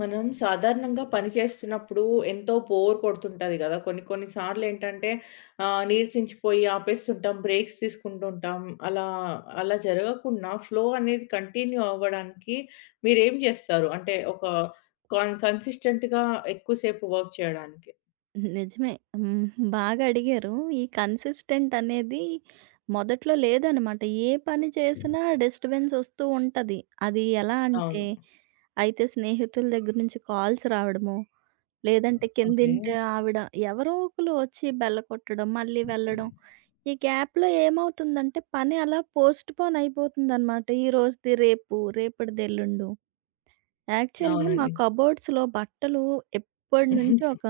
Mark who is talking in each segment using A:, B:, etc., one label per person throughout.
A: మనం సాధారణంగా పని చేస్తున్నప్పుడు ఎంతో బోర్ కొడుతుంటది కదా! కొన్ని కొన్ని సార్లు ఏంటంటే నీరసించిపోయి ఆపేస్తుంటాం. బ్రేక్స్ తీసుకుంటుంటాం. అలా అలా జరగకుండా ఫ్లో అనేది కంటిన్యూ అవ్వడానికి మీరేం చేస్తారు? అంటే ఒక కన్సిస్టెంట్‌గా ఎక్కువ సేపు వర్క్ చేయడానికి.
B: నిజమే. హ్మ్. బాగా అడిగారు. ఈ కన్సిస్టెంట్ అనేది మొదట్లో లేదనమాట. ఏ పని చేసినా డిస్టర్బెన్స్ ఒస్తూ ఉంటది. అది ఎలా అంటే,
A: అవును.
B: అయితే స్నేహితుల దగ్గర నుంచి కాల్స్ రావడమో, లేదంటే
A: ఓకే.
B: కిందింటి ఆవిడ ఎవరో ఒకళ్ళు ఒచ్చి బెల్ల కొట్టడం, మళ్ళీ వెళ్ళడం. ఈ గ్యాప్‌లో ఏమవుతుందంటే, పని అలా పోస్ట్‌పోన్ అయిపోతుందనమాట. ఈ రోజుది రేపు, రేపటిది ఎల్లుండు. యాక్చువల్‌గా మా
A: అవునండి.
B: కబోర్డ్స్‌లో బట్టలు ఎప్పటినుంచో ఒక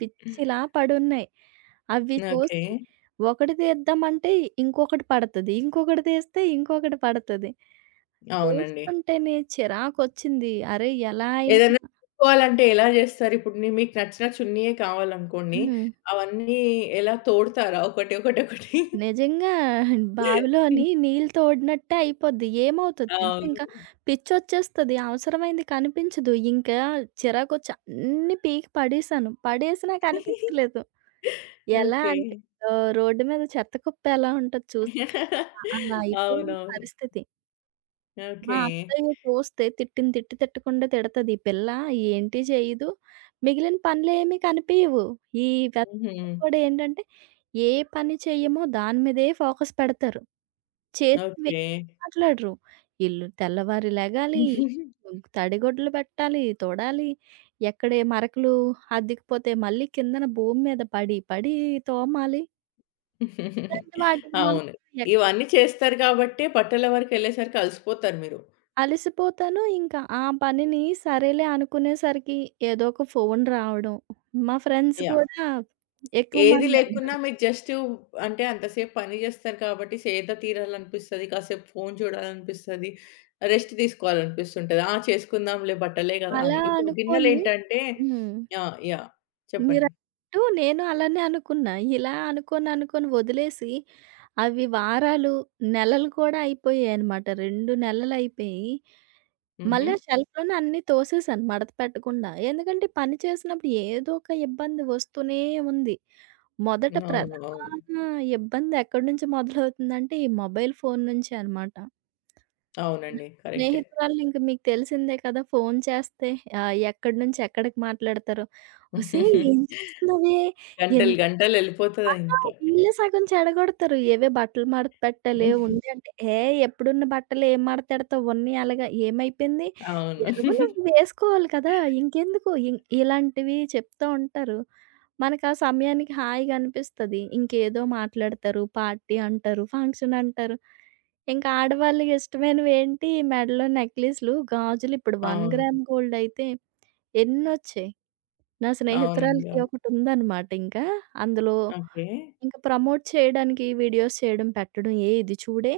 B: పిచ్చిలా పడున్నాయి. అవి
A: ఓకే.
B: చూస్తే ఒకటి తీద్దామంటే ఇంకొకటి పడతది. ఇంకొకటి తీస్తే ఇంకొకటి పడతది.
A: అవునండి.
B: చూస్తుంటేనే చిరాకొచ్చింది. అరే! ఎలా అయినా
A: ఏదైనా కొనుక్కోవాలంటే ఎలా జేస్తారు? ఇప్పుడు మీకు నచ్చిన చున్నీయే కావాలనుకోండి.
B: హ్మ్.
A: అవన్నీ ఎలా తోడతారా? ఒకటి, ఒకటి, ఒకటి.
B: నిజంగా బావిలోని నీళ్ళు తోడినట్టే అయిపోద్ది. ఏమవుతది తెలుసా?
A: అవును.
B: ఇంకా పిచ్చొచ్చేస్తది. అవసరమైంది కనిపించదు. ఇంకా చిరాకొచ్చి అన్నీ పీకి పడేసాను. పడేసినా కనిపించలేదు. ఎలా
A: ఓకే.
B: అంటే రోడ్డు మీద చెత్త కుప్ప ఎలా ఉంటది చూసారా? అలా అలా అయిపోయింది
A: అవునవును.
B: పరిస్థితి. మా
A: ఓకే.
B: అత్తయ్య చూస్తే తిట్టిన తిట్టు తిట్టకుండా తిడతది. "ఈ పిల్ల ఏంటి చేయదు, మిగిలిన పనులేమి కనిపియవు." ఈ
A: హుహు.
B: వ్యర్థాలకు కూడా ఏంటంటే, ఏ పని చెయ్యమో దాని మీదే ఫోకస్ పెడతారు. చేసినవి
A: ఓకే.
B: మాట్లాడరు. ఇల్లు తెల్లవారి లెగాలి, తడిగుడ్లు పెట్టాలి, తుడాలి. ఎక్కడే మరకలు అద్దికిపోతే మళ్ళీ కిందన భూమి మీద పడి పడి తోమాలి. ఇలాంటి వాటికి మాత్రం
A: అవును.
B: ఎక్
A: ఇవన్నీ చేస్తారు కాబట్టే బట్టల వరకెళ్ళేసరికి అలసిపోతారు మీరు.
B: అలసిపోతాను. ఇంకా ఆ పనిని సరేలే అనుకునేసరికి ఏదో ఒక ఫోను రావడం. మా ఫ్రెండ్స్
A: యాహ్!
B: కూడా ఎక్కువ
A: ఏది
B: మంది
A: లేకున్నా
B: అన్నారు.
A: మీకు జస్ట్ అంటే అంతసేపు పని జేస్తారు కాబట్టి సేద తీరాలనిపిస్తది. కాసేపు ఫోను చూడాలనిపిస్తది. రెస్ట్ తీసుకోవాలనిపిస్తుంటది. ఆ! చేసుకుందాంలే బట్టలే గదా!
B: అలా
A: అని. ఇప్పుడు
B: అనుకోని
A: గిన్నెలేంటంటే
B: హ్మ్.
A: యాహ్! యాహ్! చెప్పండి.
B: మీరన్నట్టు నేను అలానే అనుకున్నా. ఇలా అనుకోని, అనుకోని వదిలేసి అవి వారాలు, నెలలు కూడా అయిపోయాయన్నమాట. 2 నెలలయిపోయి
A: హుహు.
B: మళ్ళా షెల్ఫ్‌లోనే అన్నీ తోసేసాను మడత పెట్టకుండా. ఎందుకంటే ఈ పని చేసినప్పుడు ఏదో ఒక ఇబ్బంది వస్తూనే ఉంది. మొదట
A: అవును. అవును.
B: ప్రధాన ఇబ్బంది ఎక్కడి నుంచి మొదలవుతుందంటే ఈ మొబైల్ ఫోన్ నుంచే అనమాట. నా
A: అవునండి. కరెక్టే.
B: స్నేహితురాళ్ళు ఇంక మీకు తెలిసిందే కదా! ఫోన్ చేస్తే ఎక్కడి నుంచి ఎక్కడికి మాట్లాడతారో. "ఒసేయ్! ఏం చేస్తున్నావే? ఎన్
A: గంటలు
B: ఆహా!
A: గంటలెళ్ళిపోతదంతే.
B: వీళ్ళే సగం చెడగొడతారు. ఏవే బట్టలు మడత పెట్టాలి, ఉండి అంటే, "ఏయ్! ఎప్పుడున్న బట్టలు ఏం మడతెడతావు? ఉన్నయి అలాగా ఏమైపోయింది?
A: అవును.
B: ఎలాగో నువ్వు వేసుకోవాలి కదా! ఇంకెందుకు?" ఇలాంటివి చెప్తా ఉంటారు. మనకు ఆ సమయానికి హాయిగా అనిపిస్తది. ఇంకేదో మాట్లాడతారు, పార్టీ అంటారు, ఫంక్షన్ అంటారు. ఇంకా ఆడవాళ్ళకి ఇష్టమైనవేంటి మెడలో నెక్లెస్‌లు, గాజులు. ఇప్పుడు 1
A: అవును.
B: గ్రామ్ గోల్డ్ అయితే ఎన్నొచ్చాయి. నా
A: అవునండి.
B: స్నేహితురాలికి
A: అవును.
B: ఒకటుందనమాట ఇంకా. అందులో
A: ఓకే.
B: ఇంక ప్రమోట్ చేయడానికి వీడియోస్ చేయడం పెట్టడం, "ఏ ఇది చూడే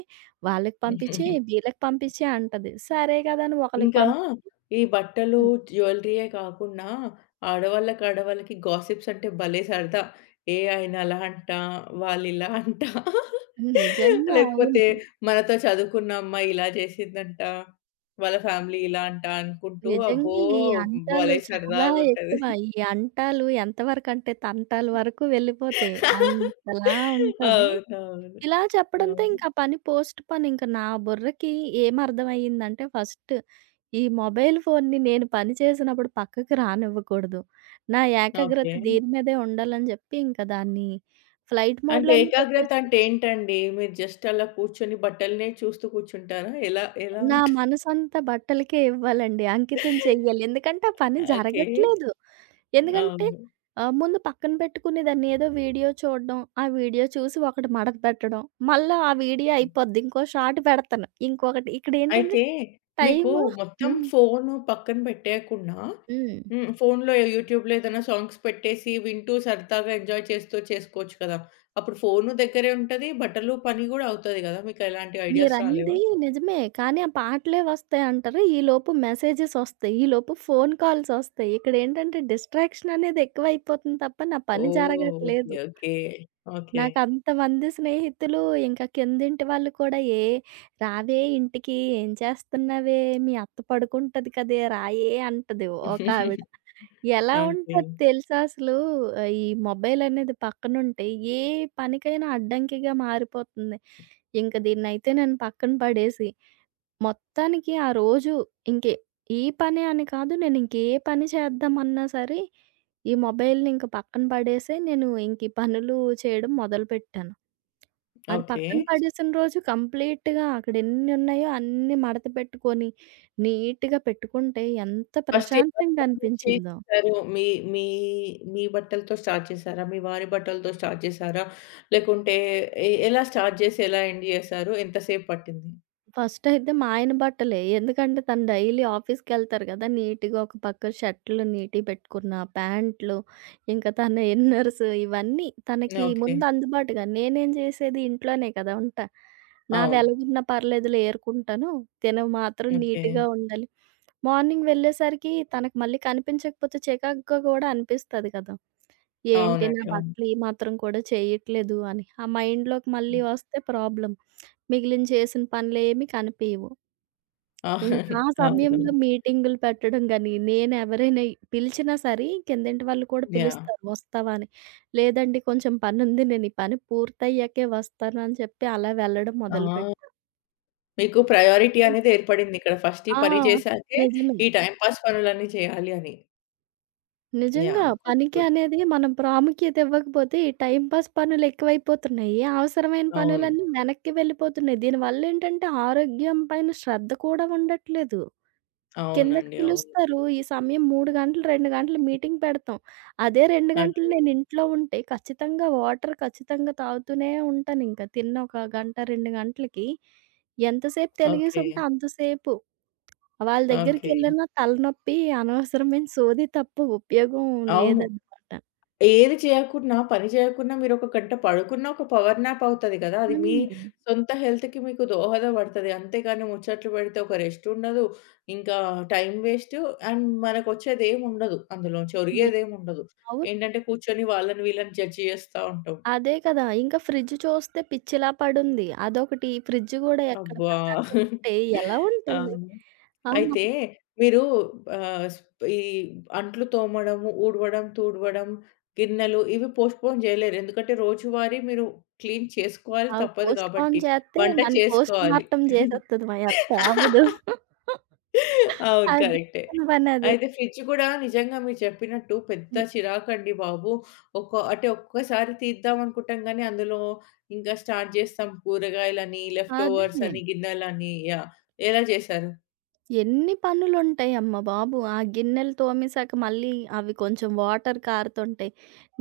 B: వాళ్ళకి పంపించేయి, వీళ్ళకి పంపించేయి" అంటది. సరే కదా అని ఒకళ్ళకి
A: ఇంకా ఈ బట్టలు,
B: పంపిస్తాను.
A: జ్యువెల్లరీయే కాకుండా ఆడవాళ్ళకి గాసిప్స్ అంటే భలే సరదా. ఏ ఆయన అలా అంట, వాళ్ళిలా అంట.
B: నిజంగా
A: లేకపోతే
B: అవును.
A: మనతో చదువుకున్న అమ్మాయి ఇలా చేసిందంట, వాళ్ళ ఫ్యామిలీ ఇలా అంట అనుకుంటూ అబ్బో!
B: నిజంగా ఈ అంటాలు
A: భలే
B: చాలా
A: సరదాగుంటది.
B: ఎక్కువ. ఈ అంటాలు ఎంతవరకంటే తంటాలు వరకు వెళ్ళిపోతాయి. అంతలా ఉంటది.
A: అవునవును.
B: ఇలా చెప్పడంతో
A: అవును.
B: ఇంక ఆ పని పోస్ట్ పోన్. ఇంక నా బుర్రకి ఏమర్థమయ్యిందంటే ఫస్ట్ ఈ మొబైల్ ఫోన్‌ని నేను పని చేసినప్పుడు పక్కకి రానివ్వకూడదు. నా ఏకాగ్రత
A: ఓకే.
B: దీని మీదే ఉండాలని జెప్పి ఇంక దాన్ని ఫ్లైట్
A: అంటే
B: మోడ్‌లోనే
A: ఏకాగ్రత
B: పెట్టేసి
A: అంటే ఏంటండి? మీరు జస్ట్ అలా కూర్చొని బట్టలనే చూస్తూ కూర్చుంటారా? ఎలా ఎలా?
B: నా మనసంతా బట్టలకే ఇవ్వాలండి. అంకితం చెయ్యాలి. ఎందుకంటే ఆ పని
A: ఓకే.
B: జరగట్లేదు. ఎందుకంటే
A: అవును.
B: ముందు పక్కన పెట్టుకుని దాన్ని ఏదో వీడియో చూడడం, ఆ వీడియో చూసి ఒకటి మడత పెట్టడం, మళ్ళా ఆ వీడియో అయిపోద్ది. ఇంకో షార్ట్ పెడతాను. ఇంకొకటి ఇక్కడేంటంటే
A: అయితే మీకు
B: టైము
A: మొత్తం
B: హ్మ్.
A: ఫోను పక్కన పెట్టేయకుండా
B: హ్మ్.
A: హ్మ్. ఫోనులో యూట్యూబ్‌లో ఏదైనా సాంగ్స్ పెట్టేసి వింటూ సరదాగా ఎంజాయ్ చేస్తూ చేసుకోవచ్చు కదా! అప్పుడు ఫోను దగ్గరే ఉంటది. బట్టలు పని గూడా అవుతది గదా! మీకు ఎలాంటి ఐడియాస్ రాలేవా?
B: మీరన్నది నిజమే. కానీ ఆ పాటలే వస్తాయంటారు. ఈలోపు మెసేజెస్ వస్తాయి. ఈలోపు ఫోను కాల్సొస్తాయి. ఇక్కడేంటంటే డిస్ట్రాక్షన్ అనేది ఎక్కువైపోతుంది తప్ప నా పని
A: ఓహ్!
B: జరగట్లేదు.
A: ఓకే. ఓకే. ఓకే.
B: నాకంతమంది స్నేహితులు ఇంకా కిందింటి వాళ్ళు కూడా, "ఏ రావే ఇంటికి ఏం చేస్తున్నావే మీ అత్త పడుకుంటది కదే రాయే" అంటది ఒకావిడ. ఎలా
A: ఓకే.
B: ఉంటది తెలుసా అసలు? ఈ మొబైల్ అనేది పక్కనుంటే ఏ పనికైనా అడ్డంకిగా మారిపోతుంది. ఇంక దీన్నైతే నేను పక్కన పడేసి, మొత్తానికి ఆ రోజు ఇంకే ఈ పనే అని కాదు, నేనింకే పని చేద్దామన్నా సరే, ఈ మొబైల్‌ని ఇంక పక్కన పడేసే నేను ఇంక ఈ పనులు చేయడం మొదలుపెట్టాను. అది
A: ఓకే.
B: పక్కన పడేసిన రోజు కంప్లీట్‌గా అక్కడెన్నున్నాయో అన్నీ మడత పెట్టుకొని, నీట్‌గా పెట్టుకుంటే ఎంత
A: ఫస్ట్ ఏ
B: ప్రశాంతంగా
A: బట్టల నుంచి
B: అనిపించిందో.
A: చేశారు? మీ మీ మీ బట్టలతో స్టార్ట్ చేశారా? మీ వారి బట్టలతో స్టార్ట్ చేశారా? లేకుంటే ఎలా స్టార్ట్ చేసి, ఎలా ఎండ్ చేశారు? ఎంత సేపు పట్టింది?
B: ఫస్ట్ అయితే మా ఆయన బట్టలే. ఎందుకంటే తను డైలీ ఆఫీస్‌కెళ్తారు గదా! నీట్‌గా ఒక పక్క షర్టులు నీట్‌వి పెట్టుకున్న, ప్యాంట్లు, ఇంకా తన ఇన్నర్స్ ఇవన్నీ తనకి
A: ఓకే.
B: ముందు అందుబాటుగా. నేనేం చేసేది ఇంట్లోనే కదా! ఉంటా. నావి
A: అవును.
B: ఎలాగున్నా పర్లేదులే ఏరుకుంటాను. తినవి మాత్రం
A: ఓకే.
B: నీట్‌గా ఉండాలి. మార్నింగ్ వెళ్ళేసరికి తనకు మళ్ళీ కనిపించకపోతే చికాకుగా గూడా అనిపిస్తది కదా! ఏంటి నా
A: అవునండి. అవును.
B: బట్టలు ఈ మాత్రం కూడా చేయట్లేదు అని. ఆ మైండ్‌లోకి మళ్ళీ
A: హ్మ్.
B: వస్తే ప్రాబ్లమ్. మిగిలిన చేసిన పనులేమి కనిపియవు. ఇంకా ఆ సమయంలో
A: అవును.
B: మీటింగులు పెట్టడం గాని, నేనెవరైనా పిలిచినా సరే కిందింటి వాళ్ళు కూడా
A: యాహ్!
B: పిలుస్తారు వస్తావా అని. లేదండి కొంచెం పనుంది నేను ఈ పని పూర్తయ్యాకే వస్తాను అని చెప్పి అలా వెళ్ళడం
A: ఆ!
B: మొదలుపెట్టాను.
A: మీకు ప్రయారిటీ అనేది ఏర్పడింది ఇక్కడ. ఫస్ట్ ఈ
B: ఆ!
A: పని చేశాకే,
B: నిజమే.
A: ఈ టైమ్ పాస్ పనులన్నీ చేయాలి అని.
B: నిజంగా
A: యాహ్! గుడ్.
B: పనికి
A: గుడ్.
B: అనేది మనం ప్రాముఖ్యత ఇవ్వకపోతే ఈ టైమ్ పాస్ పనులు ఎక్కువైపోతున్నాయి. అవసరమైన
A: అవును.
B: పనులన్నీ వెనక్కి వెళ్ళిపోతున్నాయి. దీనివల్లేంటంటే ఆరోగ్యం పైన శ్రద్ధ కూడా ఉండట్లేదు. కిందకి
A: అవునండి. అవును.
B: పిలుస్తారు. ఈ సమయం 3 గంటలు, 2 గంటలు మీటింగ్ పెడతాం. అదే 2 గంటలు
A: ఓకే.
B: నేను ఇంట్లో ఉంటే ఖచ్చితంగా వాటర్ ఖచ్చితంగా తాగుతూనే ఉంటానింక. తిన్న ఒక గంట, 2 గంటలకి ఎంతసేపు
A: ఓకే.
B: తెలిగేసుంటే అంతసేపు. వాళ్ళ
A: ఓకే.
B: దగ్గరికెళ్ళినా తలనొప్పి, అనవసరమైన సోది తప్ప ఉపయోగం
A: అవును.
B: లేదనమాట.
A: ఏది చేయకున్నా, పని చేయకున్నా మీరొక గంట పడుకున్నా ఒక పవర్ న్యాప్ అవుతది గదా! అది మీ
B: హ్మ్.
A: సొంత హెల్త్‌కి మీకు దోహదపడతది. అంతేగాని ముచ్చట్లు పెడితే ఒక రెస్ట్ ఉండదు. ఇంకా టైం వేస్ట్ అండ్ మనకొచ్చేదేముండదు అందులోంచి.
B: ఏ
A: ఒరిగేదేముండదు.
B: అవును.
A: ఏంటంటే కూర్చొని వాళ్ళని వీళ్ళని జడ్జ్ చేస్తా ఉంటాం.
B: అదే కదా! ఇంకా ఫ్రిడ్జ్ చూస్తే పిచ్చిలా పడుంది. అదొకటి ఫ్రిడ్జ్ గూడా ఎక్కడ
A: అబ్బా!
B: పడితే అక్కడుంటే ఎలా ఉంటది?
A: అవును.
B: ఆ!
A: అయితే మీరు ఆహ్, స్ ఈ అంట్లు తోమడము, ఊడవడం, తూడవడం, గిన్నెలు ఇవి పోస్ట్‌పోన్ జేయలేరు. ఎందుకంటే రోజువారీ మీరు క్లీన్ చేసుకోవాలి
B: అవి
A: తప్పదు
B: పోస్ట్‌పోన్
A: కాబట్టి.
B: చేస్తే
A: వంట
B: నన్ను
A: చేసుకోవాలి.
B: పోస్ట్‌మార్టం చేసేస్తది మా అత్త ఆపదు.
A: అవును.
B: అది
A: కరెక్టే.
B: జరగని పనది.
A: అయితే ఫ్రిడ్జ్ గూడా నిజంగా మీరు చెప్పినట్టు పెద్ద
B: హ్మ్.
A: చిరాకండి బాబు. ఒక అంటే ఒక్కసారి తీద్దాం అనుకుంటాం గానీ, అందులో ఇంకా స్టార్ట్ జేస్తాం కూరగాయలని, లెఫ్ట్
B: అదే.
A: ఓవర్స్ అని, గిన్నెలని యాహ్! ఎలా చేశారు?
B: ఎన్ని పనులుంటాయమ్మ బాబు! ఆ గిన్నెలు తోమేసాక మళ్ళీ అవి కొంచెం వాటర్ కారుతుంటాయి.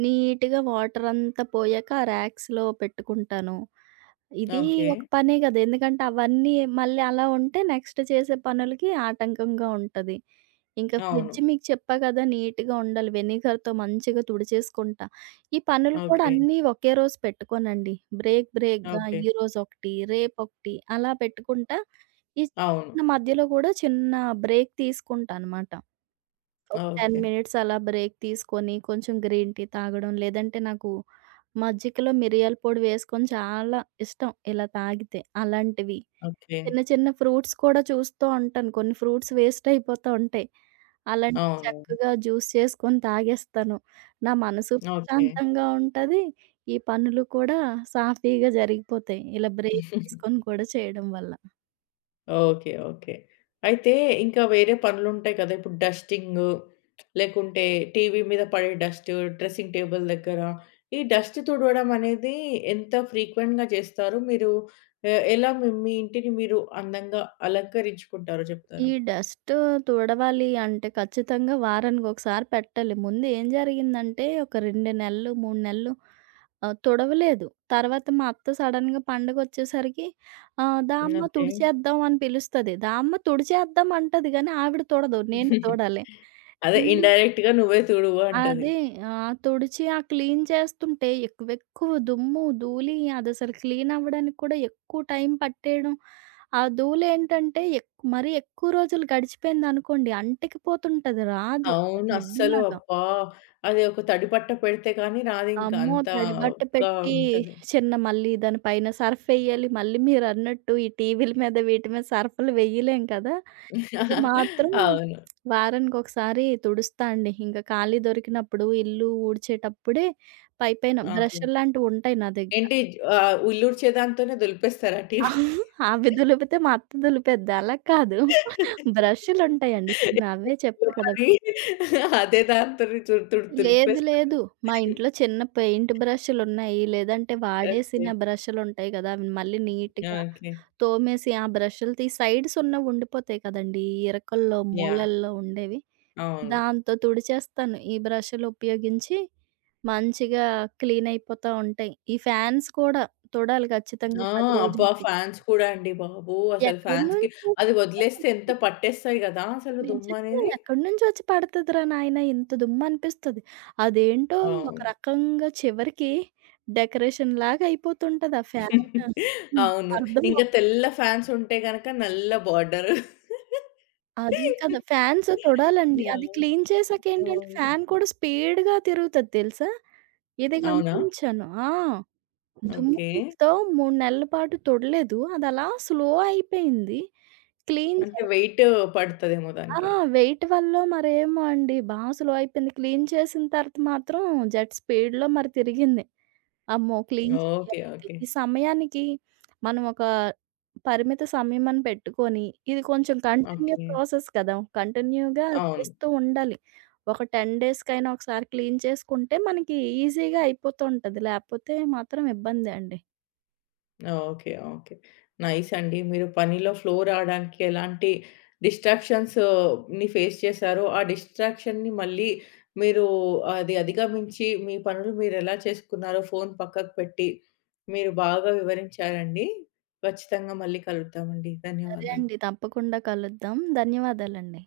B: నీట్‌గా వాటరంతా పోయాక ఆ ర్యాక్స్‌లో పెట్టుకుంటాను. ఇది
A: ఓకే.
B: ఒక పనే కదా! ఎందుకంటే అవన్నీ మళ్ళీ అలా ఉంటే నెక్స్ట్ చేసే పనులకి ఆటంకంగా ఉంటది. ఇంకా
A: అవును.
B: ఫ్రిడ్జ్ మీకు చెప్పా కదా! నీట్‌గా ఉండాలి. వెనిగర్‌తో మంచిగా తుడిచేసుకుంటా. ఈ పనులు కూడా
A: ఓకే.
B: అన్నీ ఒకే రోజు పెట్టుకోనండి. Break బ్రేక్‌గా
A: okay.
B: ఈరోజొకటి, రేపొకటి అలా పెట్టుకుంటా. ఈ
A: అవును.
B: చిన్న మధ్యలో కూడా చిన్న బ్రేక్ తీసుకుంటా అనమాట. ఒక 10
A: ఓకే.
B: మినిట్స్ అలా బ్రేక్ తీసుకొని కొంచెం గ్రీన్ టీ తాగడం, లేదంటే నాకు మజ్జికలో మిరియాల పొడి వేసుకొని చాలా ఇష్టం ఇలా తాగితే అలాంటివి.
A: ఓకే.
B: చిన్న చిన్న ఫ్రూట్స్ కూడా చూస్తూ ఉంటాను. కొన్ని ఫ్రూట్స్ వేస్ట్ అయిపోతా ఉంటాయి. అలాంటివి
A: అవును.
B: చక్కగా జ్యూస్ చేసుకొని తాగేస్తాను. నా మనసు
A: ఓకే.
B: ప్రశాంతంగా ఉంటది. ఈ పనులు కూడా సాఫీగా జరిగిపోతాయి. ఇలా బ్రేక్ తీసుకొని కూడా చేయడం వల్ల.
A: ఓకే. ఓకే. అయితే ఇంకా వేరే పనులుంటాయి కదా! ఇప్పుడు డస్టింగు లేకుంటే టీవీ మీద పడే డస్ట్, డ్రెసింగ్ టేబుల్ దగ్గర ఈ డస్ట్ తుడవడం అనేది ఎంత ఫ్రీక్వెంట్‌గా చేస్తారు? మీరు ఎలా మీ మీ ఇంటిని మీరు అందంగా అలంకరించుకుంటారో
B: ఈ
A: చెప్తారా?
B: డస్ట్ తుడవాలి అంటే ఖచ్చితంగా వారానికొకసారి పెట్టాలి. ముందు ఏం జరిగిందంటే ఒక 2 నెలలు, 3 నెలలు తుడవలేదు. తర్వాత మా అత్త సడెన్‌గా పండగొచ్చేసరికి "దా అమ్మ
A: ఓకే.
B: తుడిచేద్దాం" అని పిలుస్తది. దా అమ్మ తుడిచేద్దాం అంటది గానీ ఆవిడ తుడదు. నేను తుడాలి.
A: అదే ఇండైరెక్ట్‌గా నువ్వే తుడువు అంటది.
B: అదే. ఆ! తుడిచి ఆ క్లీన్ చేస్తుంటే ఎక్కువెక్కువ దుమ్ము, ధూళి అదసలు క్లీన్ అవ్వడానికి కూడా ఎక్కువ టైం పట్టేయడం. ఆ ధూళేంటంటే మరీ ఎక్కువ రోజులు గడిచిపోయిందనుకోండి అంటికిపోతుంటది. రాదు. ఒక
A: అవును. అస్సలు
B: జిడ్డులాగా.
A: అబ్బా! అది ఒక తడి బట్ట పెడితే గాని రాదింక
B: అమ్మో! తడి బట్ట
A: అంతగా
B: పెట్టి
A: ఉంటది.
B: చిన్న మళ్ళీ దాని పైన సర్ఫ్ ఎయ్యాలి. మళ్ళీ మీరన్నట్టు ఈ టీవీల మీద వీటి మీద సర్ఫ్‌లు వెయ్యలేం కదా! ఇవి మాత్రం
A: అవును.
B: వారానికొకసారి తుడుస్తా అండి. ఇంక ఖాళీ దొరికినప్పుడు ఇల్లు ఊడ్చేటప్పుడే పైపైన
A: ఓకే.
B: బ్రష్‌లు లాంటివుంటాయి నా దగ్గర.
A: ఏంటి ఉల్లూడ్చే దాంతోనే దులిపేస్తారా టీవీ?
B: అవి దులిపితే మా అత్త దులిపేద్ది. అలా కాదు బ్రష్‌లుంటాయండి కొన్ని అవే చెప్పా కదా!
A: మరి అదే దాంతోని తుడు తుడు
B: లేదు
A: దులిపేస్తారు.
B: లేదు. మా ఇంట్లో చిన్న పెయింట్ బ్రష్‌లున్నాయి. లేదంటే
A: ఓకే.
B: వాడేసిన బ్రష్‌లుంటాయి గదా! అవి మళ్ళీ నీట్‌గా
A: ఓకే.
B: తోమేసి ఆ బ్రష్‌లు తీసి సైడ్స్ ఉన్నవి ఉండిపోతాయి కదండీ! ఇరకల్లో,
A: యాహ్!
B: మూలల్లో ఉండేవి.
A: అవును.
B: దాంతో తుడిచేస్తాను. ఈ బ్రష్‌లు ఉపయోగించి మంచిగా క్లీన్ అయిపోతా ఉంటాయి. ఈ ఫ్యాన్స్ కూడా తుడాలి ఖచ్చితంగా
A: ఆ!
B: 10
A: అబ్బా!
B: రోజులకి.
A: ఫ్యాన్స్ కూడా అండి బాబు! అసలు
B: ఎక్కడి
A: ఫ్యాన్స్‌కి
B: నుంచి
A: అది వదిలేస్తే ఎంత పట్టేస్తాయి గదా! అసలు
B: నిజంగా
A: దుమ్మనేది.
B: ఎక్కడి నుంచొచ్చి పడతదిరా నాయనా! ఇంత దుమ్మనిపిస్తది. అదేంటో అవును. ఒక
A: అవును.
B: రకంగా చివరికి డెకరేషన్‌లాగా అయిపోతుంటది ఆ ఫ్యాను. హ్మ్.
A: అవును.
B: అర్థం
A: ఇంకా
B: అవ్
A: తెల్ల ఫాన్స్ ఉంటే గనక నల్ల బార్డరు.
B: అదే కదా! ఫ్యాన్స్ తొడాలండి. అది
A: యాహ్!
B: క్లీన్ చేసాకేంటంటే
A: అవును.
B: ఫ్యాన్ కూడా స్పీడ్‌గా తిరుగుతది తెలుసా? ఇది
A: అవునా?
B: గమనించాను. ఆ! దుమ్ము
A: ఓకే.
B: ధూళితో 3 నెలల పాటు తొడలేదు. అది అలా స్లో అయిపోయింది. క్లీన్
A: అంటే
B: చే
A: వెయిట్ పడతదేమో
B: ఆ!
A: దానికి.
B: వెయిట్ వల్లో మరేమో అండి బాగా స్లోయిపోయింది. క్లీన్ చేసిన తర్వాత మాత్రం జెట్ స్పీడ్‌లో మరి తిరిగింది. అమ్మో! Clean
A: okay.
B: చేయాలయితే.
A: ఓకే.
B: ఈ సమయానికి మనం ఒక పరిమిత సమయం అని పెట్టుకొని, ఇది కొంచెం కంటిన్యూ
A: ఓకే.
B: ప్రాసెస్ కదా! కంటిన్యూగా
A: అవును.
B: చేస్తూ ఉండాలి. ఒక 10 డేస్‌కైనా ఒకసారి క్లీన్ చేసుకుంటే మనకి ఈజీగా అయిపోతూ ఉంటది. లేపోతే మాత్రం ఇబ్బందే అండి.
A: ఓకే. ఓకే. నైస్ అండి. మీరు పనిలో ఫ్లో రావడానికి ఎలాంటి డిస్ట్రాక్షన్స్‌ని ఫేస్ చేశారో, ఆ డిస్ట్రాక్షన్‌ని మళ్ళీ మీరు అది అధిగమించి మీ పనులు మీరెలా చేసుకున్నారో ఫోను పక్కకు పెట్టి, మీరు బాగా వివరించారండి. ఖచ్చితంగా మళ్ళీ కలుద్దామండి.
B: సరే
A: ధన్యవాదాలు.
B: అండి. తప్పకుండా కలుద్దాం. ధన్యవాదాలండి.